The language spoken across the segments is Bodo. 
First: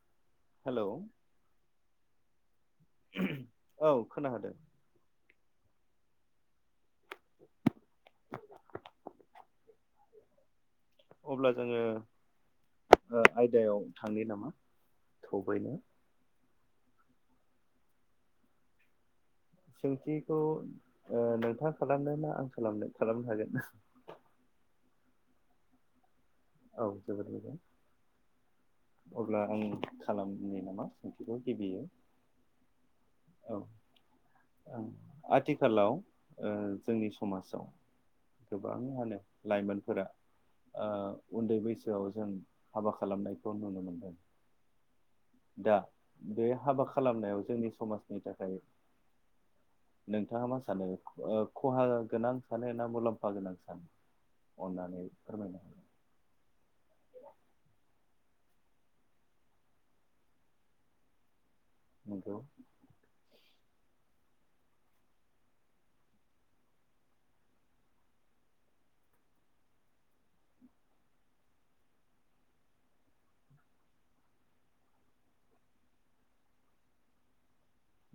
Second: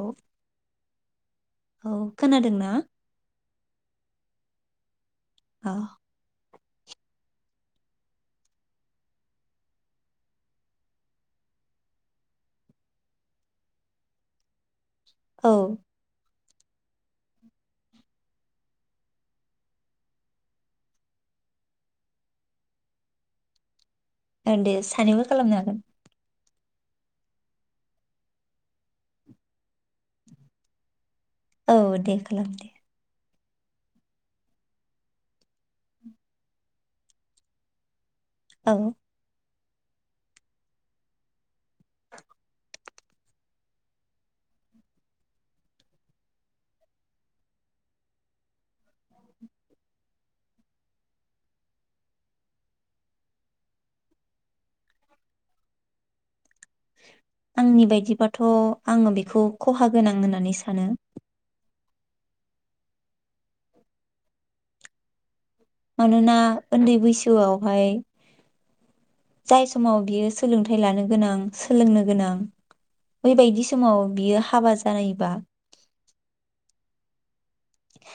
औ हेलौ औ खोनादोंना? खोना खादों। औ। अब्ला जोङो ओ आयदायाव थांनो नामा? औ थ'बैनो सोंथिखौ ओ नोंथाङा खालामनो ना आं खालामनो खालामनो हागोना? औ दे सानैबो खालामनो हागोन। औ जोबोद मोजां अब्ला आं खालामनि नामा? सोंथिखौ औ गिबियो दे खालाम दे। औ ओं आथिखालाव ओ जोंनि समाजाव, औ गोबाङानो लाइमोनफोरा ओ उन्दै बैसोआव जों हाबा खालामनायखौ नुनो मोनदों दा बे हाबा खालामनायाव जोंनि समाजनि थाखाय नोंथाङा मा सानो खहा गोनां सानो ना मुलाम्फा गोनां सानो अन्नानै फोरमायनो होदो। आंनि बायदिबाथ' आङो बेखौ खहा गोनां होननानै सानो, नंगौ। मानोना उन्दै बैसोआवहाय। जाय समाव बियो सोलोंथाइ लानो गोनां सोलोंनो गोनां बैबायदि समाव बियो हाबा जानायबा।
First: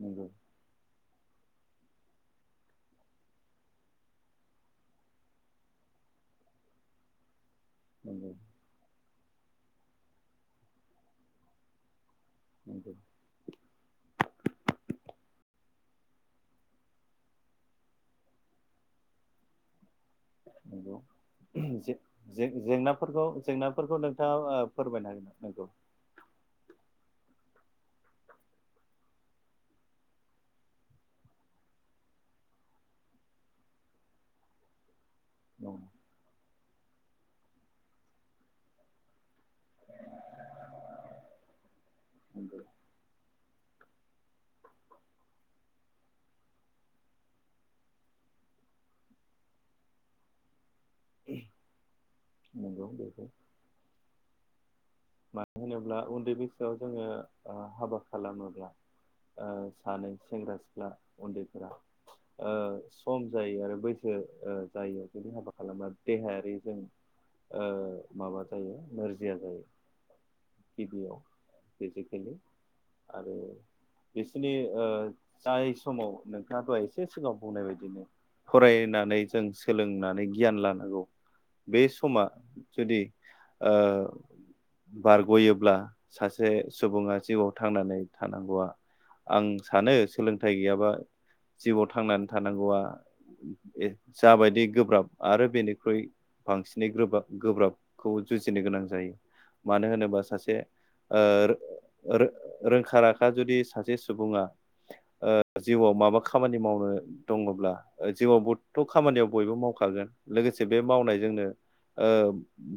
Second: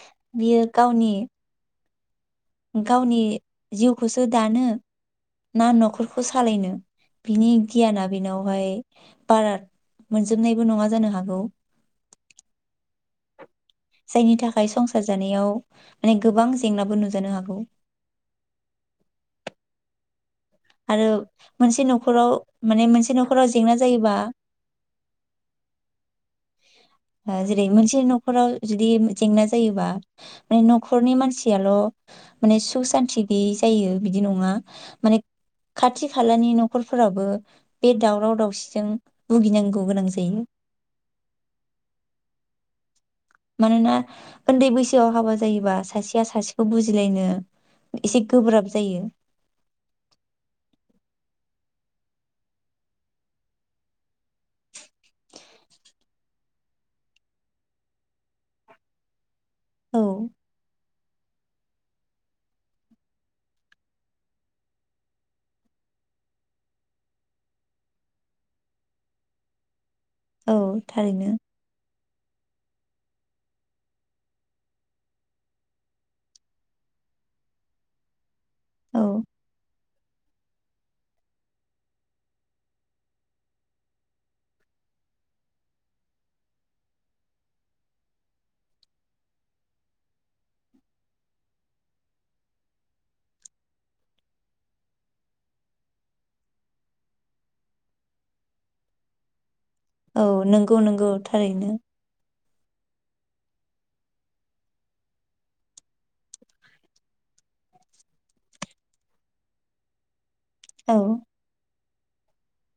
नंगौ बियो गावनि। गावनि जिउखौसो दानो ना न'खरखौ सालायनो बिनि गियाना नंगौ बेनावहाय बारा मोनजोबनायबो नङा जानो हागौ। ् [inaudible] जायनि थाखाय संसार जानायाव माने गोबां जेंनाबो नुजानो हागौ। नंगौ आरो मोनसे न'खराव माने मोनसे जे-जे-जेंनाफोरखौ न'खराव जेंना जेंनाफोरखौ जायोबा नोंथाङा ओ फोरमायनो हागोन ना नंगौ ओ जेरै मोनसे न'खराव जुदि जेंना जायोबा माने न'खरनि मानसियाल' माने सुख सान्थि गैयि जायो बिदि नङा माने नंगौ खाथि खालानि न' खरफोराबो बे दावराव दावसिजों भुगिनांगौ गोनां जायो। नंगौ मानोना उन्दै बैसोआव हाबा जायोबा सासेया सासेखौ बुजिलायनो एसे गोब्राब जायो। नंगौ बेखौ मानो होनोब्ला उन्दै बैसोआव जोङो हाबा खालामोब्ला ओ औ सानै सेंग्रा सिख्ला उन्दैफोरा ओ सम जायि आरो बैसो ओ जायियाव जुदि हाबा खालाबा देहायारि जों ओ माबा जायो नोरजिया जायो। औ गिबियाव थारैनो बे खायनो आरो बिसिरनि जाय समाव नोंथाङा दहाय एसे सिगाङाव बुंनाय बायदिनो औ फरायनानै जों सोलोंनानै गियान लान हागौ बे समा जुदि ओ बारग'योब्ला सासे सुबुङा जिउआव थांनानै थानांगौआ आं सानो सोलोंथाइ गैयाबा जिउआव थांनानै थानांगौआ जाबायदि गोब्राब आरो बेनिख्रुइ बांसिनै गोब्राब गोब्राबखौ जुजिनो गोनां जायो। मानो होनोबा औ सासे नंगौ नंगौ ओ थारैनो रो-रो रोंखा राखा जुदि सासे सुबुङा ओ जिउआव माबा खामानि मावनो दङब्ला जिउआव बथ' खामानियाव बयबो मावखागोन। लोगोसे बे औ मावनायजोंनो ओ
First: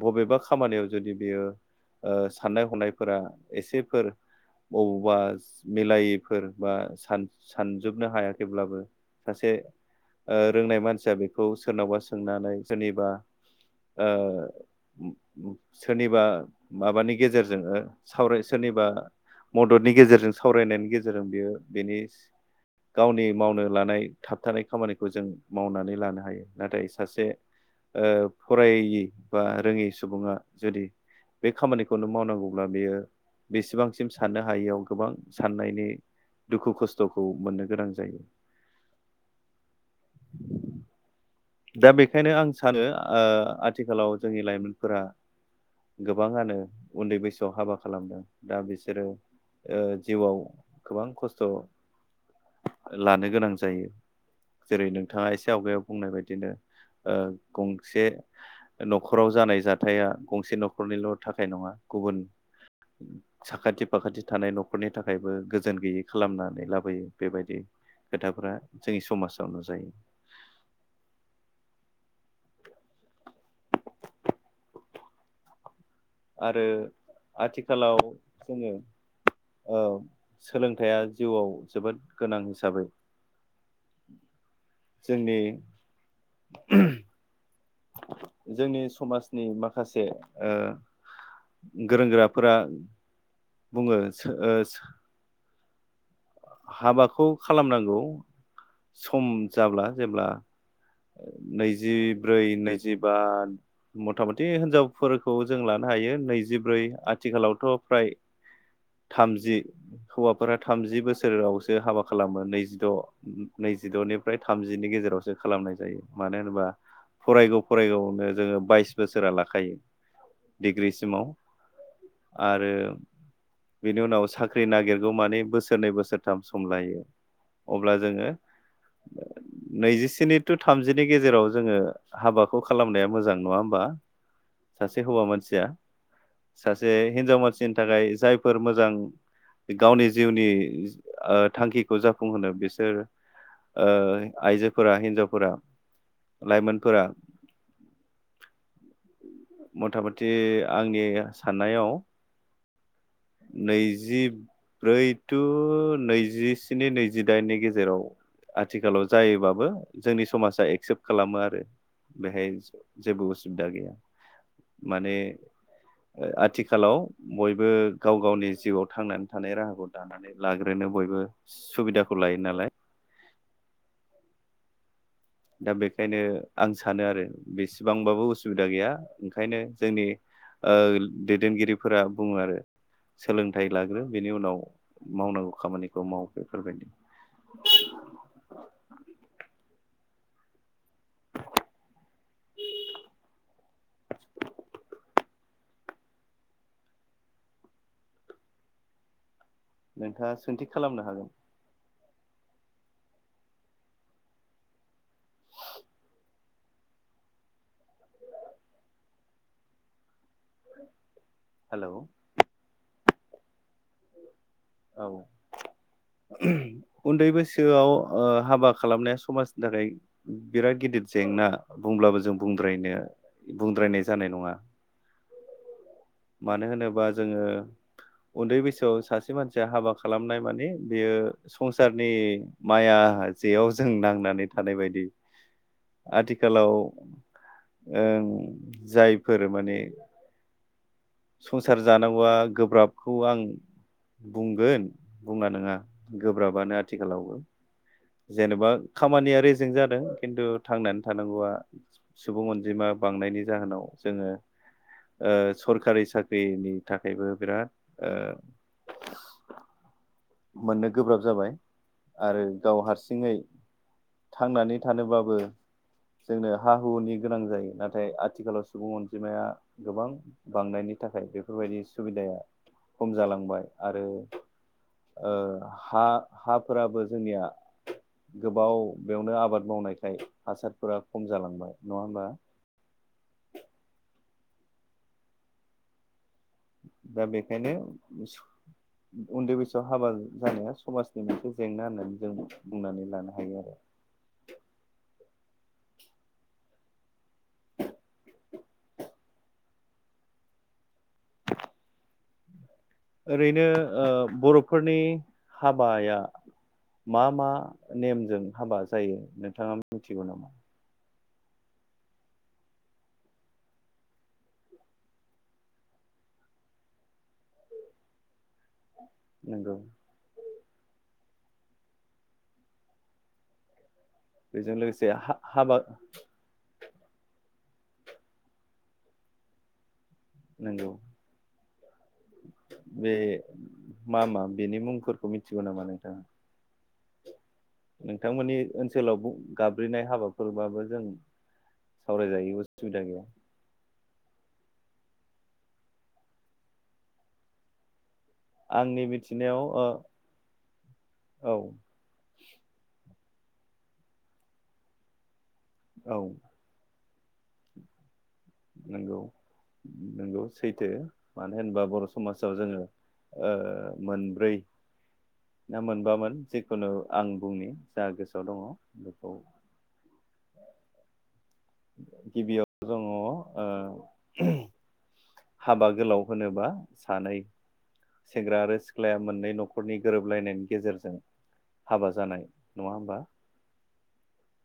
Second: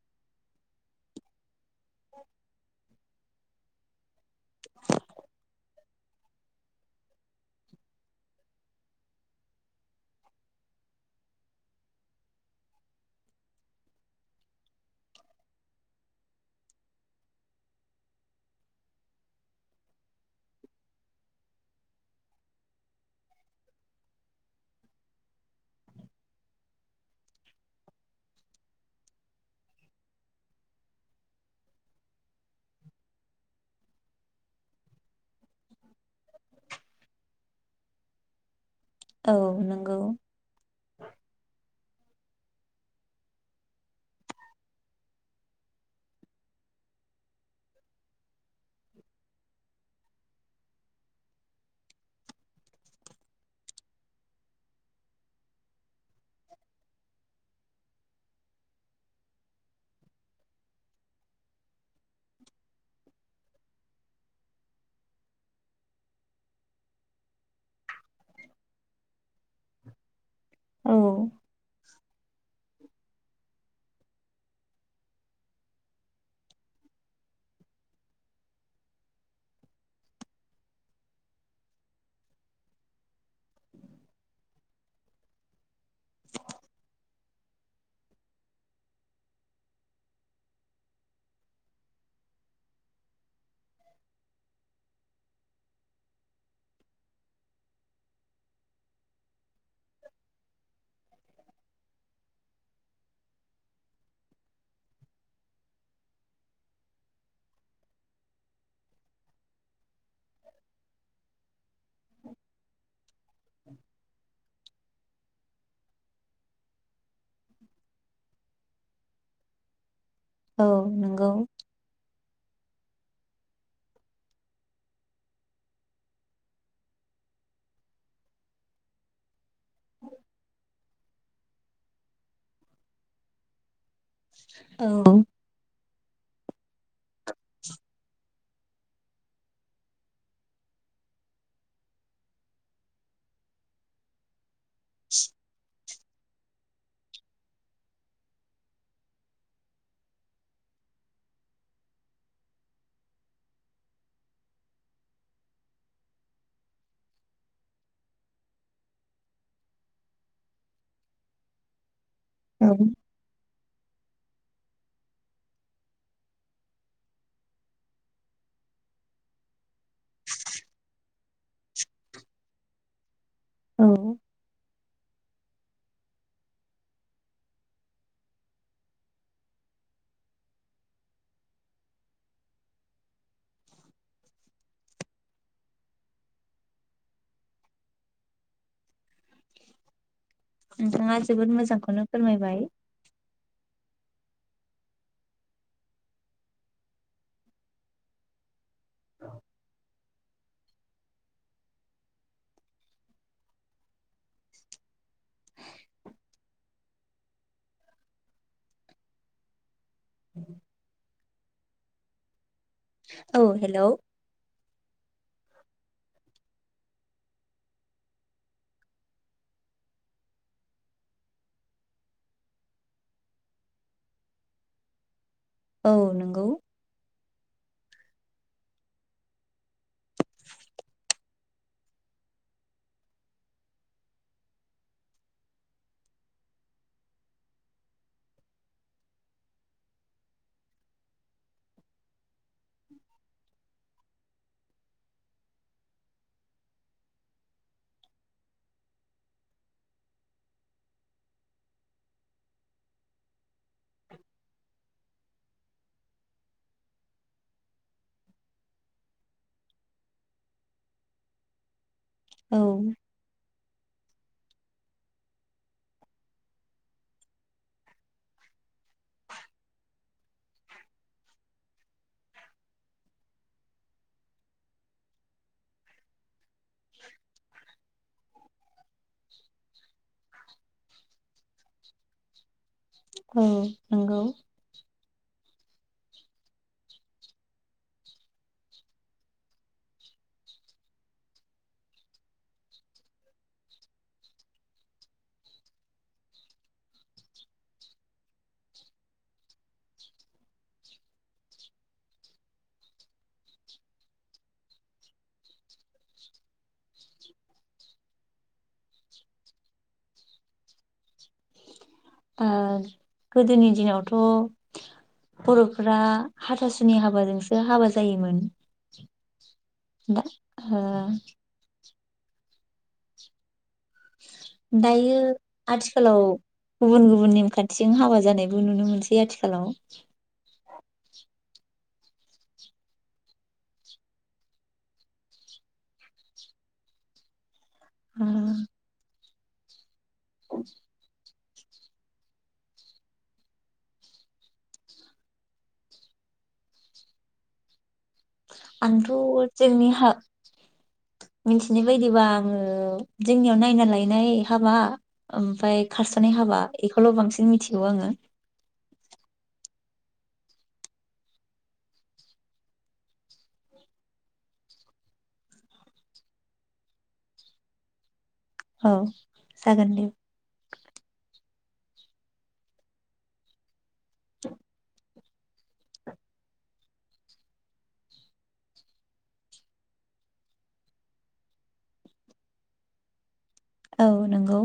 बबेबा खामानियाव जुदि बेयो ओ साननाय हनाय फोरा एसेफोर बबावबा मिलायैफोर बा सान सानजोबनो हायाखैब्लाबो सासे ओ रोंनाय मानसिया बेखौ सोरनावबा सोंनानै सोरनिबा ओ सोरनिबा। माबानि गेजेरजों सावराय सोरनिबा मददनि गेजेरजों सावरायनायनि गेजेरजों बियो बेनि गावनि मावनो लानाय थाबथानाय खामानिखौ जों मावनानै लानो हायो नाथाय सासे ओ फरायि बा रोङि सुबुङा जुदि बे खामानिखौनो मावनांगौब्ला बेयो बेसेबांसिम साननो हायियाव गोबां साननायनि दुखु खस्थ'खौ मोननो गोनां जायो। औ नंगौ। दा बेखायनो आं सानो ओ आथिखालाव जोंनि लाइमोनफोरा गोबाङानो उन्दै बैसोआव हाबा खालामदों दा बिसोरो ओ जिउआव गोबां खस्थ' लानो गोनां जायो जेरै नोंथाङा एसे आवगायाव बुंनाय बायदि। दिनो ओ गंसे न'खराव जानाय जाथाया गंसे न'खरनिल थाखाय नङा गुबुन साखाथि फाखाथि थानाय न'खरनि थाखायबो गोजोन गैयै खालामनानै लाबोयो बेबायदि खोथाफ्रा जोंनि समाजावनो जायो। औ। आरो आथिखालाव जोङो ओ सोलोंथाइया जिउआव जोबोद गोनां हिसाबै जोंनि जोंनि समाजनि माखासे ओ गोरों गोराफोरा बुङो हाबाखौ खालामनांगौ सम जाब्ला जेब्ला नैजिब्रै नैजिबा मथा मथि हिनजावफोरखौ जों लानो हायो नैजिब्रै आथिखालावथ' फ्राय थामजि हौवाफोरा थामजि बोस सोरावसो हाबा खालामो नैजिद' नैजिद'निफ्राय थामजिनि गेजेरावसो खालामनाय जायो मानो होनोबा फरायगौ फरायगौआवनो जोङो बाइस बोसोरा लाखायो। औ डिग्रिसिमाव नोंगौ आरो बिनि उनाव साख्रि नागिरगौ मानि बोसोरनै बोसोर सोरथाम सम लायो अब्ला जोङो नैजिस्नि टु थामजिनि गेजेराव जोङो हाबाखौ खालामनाया मोजां नङा होमबा। औ सासे हौवा मानसिया सासे हिनजाव मानसिनि थाखाय जाय फोर मोजां गावनि जिउनि ओ थांखिखौ जाफुंहोनो बिसोर ओ आइजोफोरा हिन्जावफोरा लाइमोनफोरा मथा मथि आंनि साननायाव नैजिब्रै तु नैजिस्नि नैजिदाइननि गेजेराव आथिखालाव जायोबाबो जोंनि समाजा एक्सेप्ट खालामो आरो। बेहाय औ जे-जेबो उसुबिदा गैया। माने ओ आथिखालाव बयबो गाव गावनि जिउआव थांनानै थानाय राहाखौ दानानै लाग्रो ओरैनो बयबो सुबिदाखौ लायो नालाय औ दा बेखायनो आं सानो आरो बेसेबांबाबो उसुबिदा गैया ओंखायनो जोंनि ओ दैदेनगिरिफोरा बुङो आरो सोलोंथाइ लाग्रो बेनि उनाव मावनांगौ खामानिखौ माव बेफोरबायदि। नोंथांङा जोबोद मोजांखौनो फोरमायबाय। नोंथांङा सोंथि खालामनो हागोन। हेलौ औ हेलौ औ उन्दै बैसोआव ओ हाबा खालामनाया समाजनि थाखाय बिराद गिदिर जेंना बुंब्लाबो जों बुंद्रायनो बुंद्रायनाय जानाय नङा। औ नोंगौ। जोंङो उन्दै बैसोआव सासे मानसिया हाबा खालामनाय माने बेयो संसारनि माया जेयाव जों नांनानै थानाय बायदि आथिखालाव ओ जायफोर माने संसार जानांगौआ गोब्राबखौ आं बुंगोन बुंआ नङा गोब्राबानो आथिखालावबो। जेनेबा खामानिया रेजें जादों खिन्थु थांनानै थानांगौआ सुबुं अनजिमा बांनायनि जाहोनाव जोंङो ओ सरखारि साख्रिनि थाखायबो बिराद ओ मोननो गोब्राब जाबाय। आरो औ गाव हारसिङै थांनानै थानोबाबो जोंनो हा हुनि गोनां जायो नाथाय आथिखालाव सुबुं अनजिमाया गोबां बांनायनि थाखाय बेफोरबायदि सुबिदाया खम जालांबाय आरो ओ हा हाफोराबो जोंनिया गोबाव बेयावनो आबाद मावनायखाय हासारफोरा खम जालांबाय नङा होमबा? औ नंगौ। दा बेखायनो सु उन्दै बैसोआव हाबा जानाया समाजनि मोनसे जेंना होननानै जों बुंनानै लानो हायो आरो। ओरैनो ओ बर' फोरनि हाबाया मा मा नेमजों हाबा जायो नोंथांङा मिथिगौ नामा? ओ गोदोनि दिनावथ बर' फोरा हाथासुनि हाबाजोंसो हाबा जायोमोन। नोंगौ हो बेजों लोगोसे दायो हाबा आथिखालाव गुबुन गुबुन नेमखान्थिजों हाबा जानायबो नुनो मोनसै आथिखालाव। नंगौ बे मा मा बेनि मुंफोरखौ मिथिगौ नामा नोंथांङा? ओ नोंथांमोननि ओनसोलाव गाब्रिनाय हाबाफोरबाबो जों सावराय जायो उसुबिदा गैया। आंनि आंथ' मिथिनायाव जोंनि ओ हा औ मिथिनाय बायदिबा आङो जोंनियाव नायना लायनाय हाबा ओमफ्राय औ खारस'नाय हाबा खौल' बांसिन मिथिगौ आङो नोंगौ नोंगौ सैथो मानो होनोबा बर' समाजाव जोङो मोनब्रै ना मोनबामोन जिखुनु आं बुंनि जा गोसो औ जागोन दे गिबियाव दङ ओ औ हाबा गोलाव होनोबा सानै सेंग्रा आरो सिख्लाया मोननै न'खरनि गोरोबलायनायनि गेजेरजों हाबा जानाय नङा होमबा औ नंगौ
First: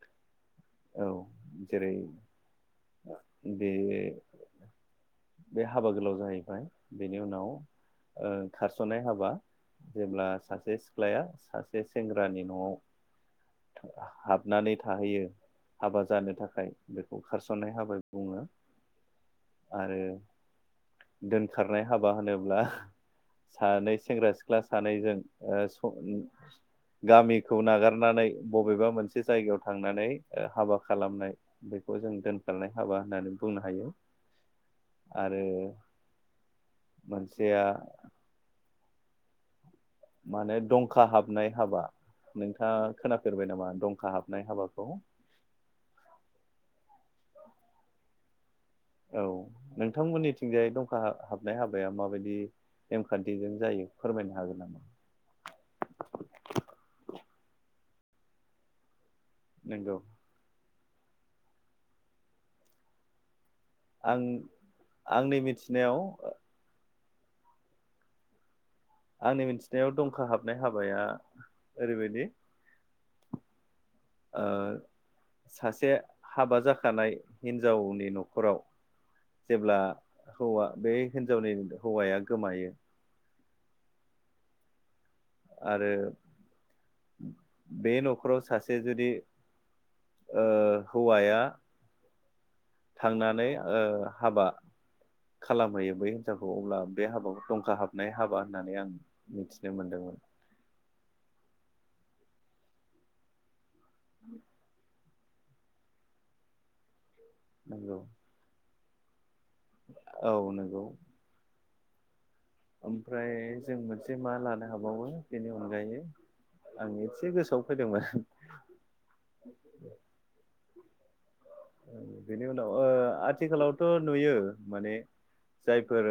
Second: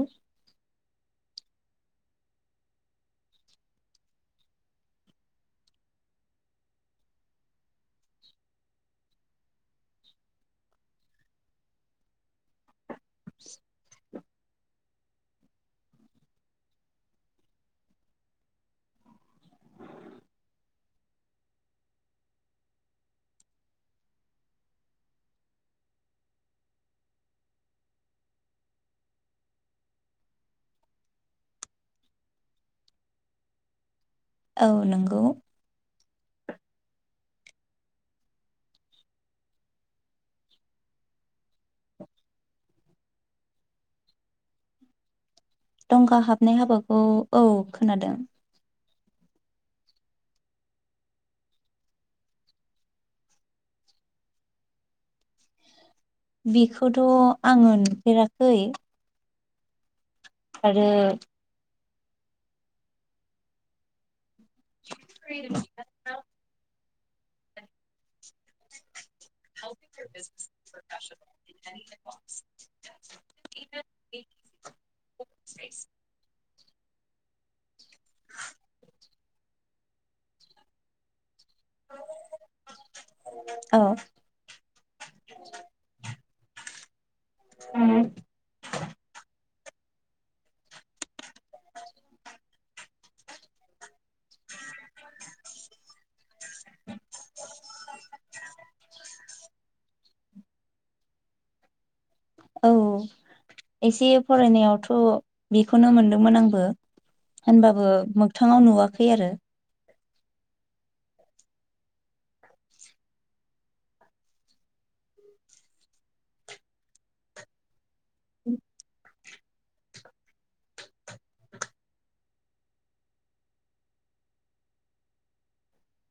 औ जेरै बे बे हाबा गोलाव जाहैबाय बेनि उनाव ओ खारस'नाय हाबा जेब्ला सासे सिख्लाया सासे सेंग्रानि न'आव [inaudible] हाबनानै थाहैयो हाबा जानो थाखाय बेखौ खारसननाय हाबा बुङो आरो दोनखारनाय हाबा होनोब्ला सानै सेंग्रा सिख्ला सानैजों ओ गामिखौ नागारनानै बबेबा मोनसे जायगायाव थांनानै हाबा खालामनाय बेखौ जों दोनखारनाय हाबा होननानै बुंनो हायो औ नंगौ आरो मोनसे बेया माने दंखा हाबनाय हाबा नोंथाङा खोनाफेरबाय नामा दंखा हाबनाय हाबाखौ दंखा हाबनाय हाबाखौ औ खोनादों औ नोंथांमोननिथिंजाय दंखा हाबनाय हाबाया माबायदि नेमखान्थिजों जायो फोरमायनो हागोन नामा? बेखौथ' आङो नुफेराखै नोंगौ आरो आं आंनि मिथिनायाव आंनि मिथिनायाव दंखा हाबनाय हाबाया ओरैबायदि ओ सासे हाबा जाखा खानाय हिनजावनि न'खराव जेब्ला हौवा बे हिनजावनि हौवाया गोमायो औ आरो बे न'खराव सासे जुदि ओ हौवाया थांनानै ओ हाबा खालामहैयो बै हिनजावखौ अब्ला बे हाबाखौ दंखा हाबनाय हाबा होननानै आं मिथिनो मोनदोंमोन औ एसे फरायनायावथ' बेखौनो मोनदोंमोन आंबो होनबाबो नंगौ मोगथाङाव नुवा खै आरो औ नंगौ ओमफ्राय जों मोनसे मा लानो हाबावो बेनि अनगायै आं एसे गोसोआव फैदोंमोन बेनि उनाव ओ आथिखालावथ नुयो माने जायफोर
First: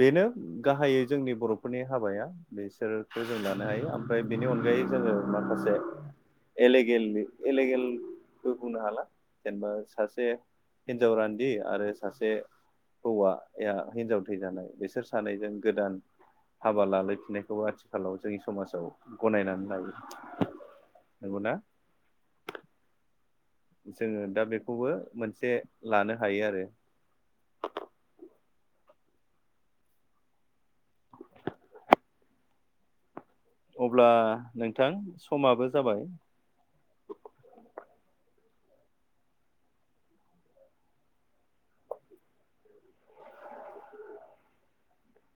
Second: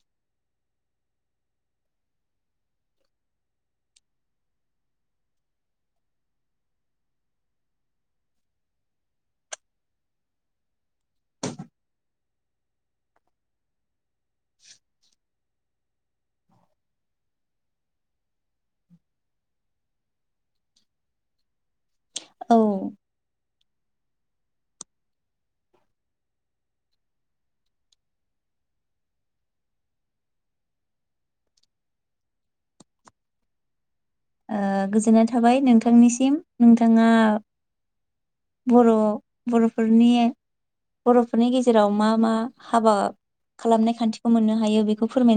बेनो गाहायै जोंनि बर फोरनि हाबाया बिसोरखौ जों लानो हायो ओमफ्राय बेनि अनगायै जोङो माखासे एलेगेल एलेगेलबो बुंनो हाला जेनेबा सासे हिनजाव रान्दि आरो सासे हौवाया हिनजाव थै जानाय बेसोर सानैजों गोदान हाबा लालायफिननायखौबो आथिखालाव जोंनि समाजाव गनायनानै लायो नंगौना औ जोङो दा बेखौबो मोनसे लानो हायो आरो अब्ला ओ नोंथां गोजोननाय थाबाय समाबो जाबाय नोंथांनिसिम नोंथाङा बर बरफोरनि बर फोरनि गेजेराव मा मा हाबा खालामनाय खान्थिखौ मोननो हायो बेखौ फोरमाय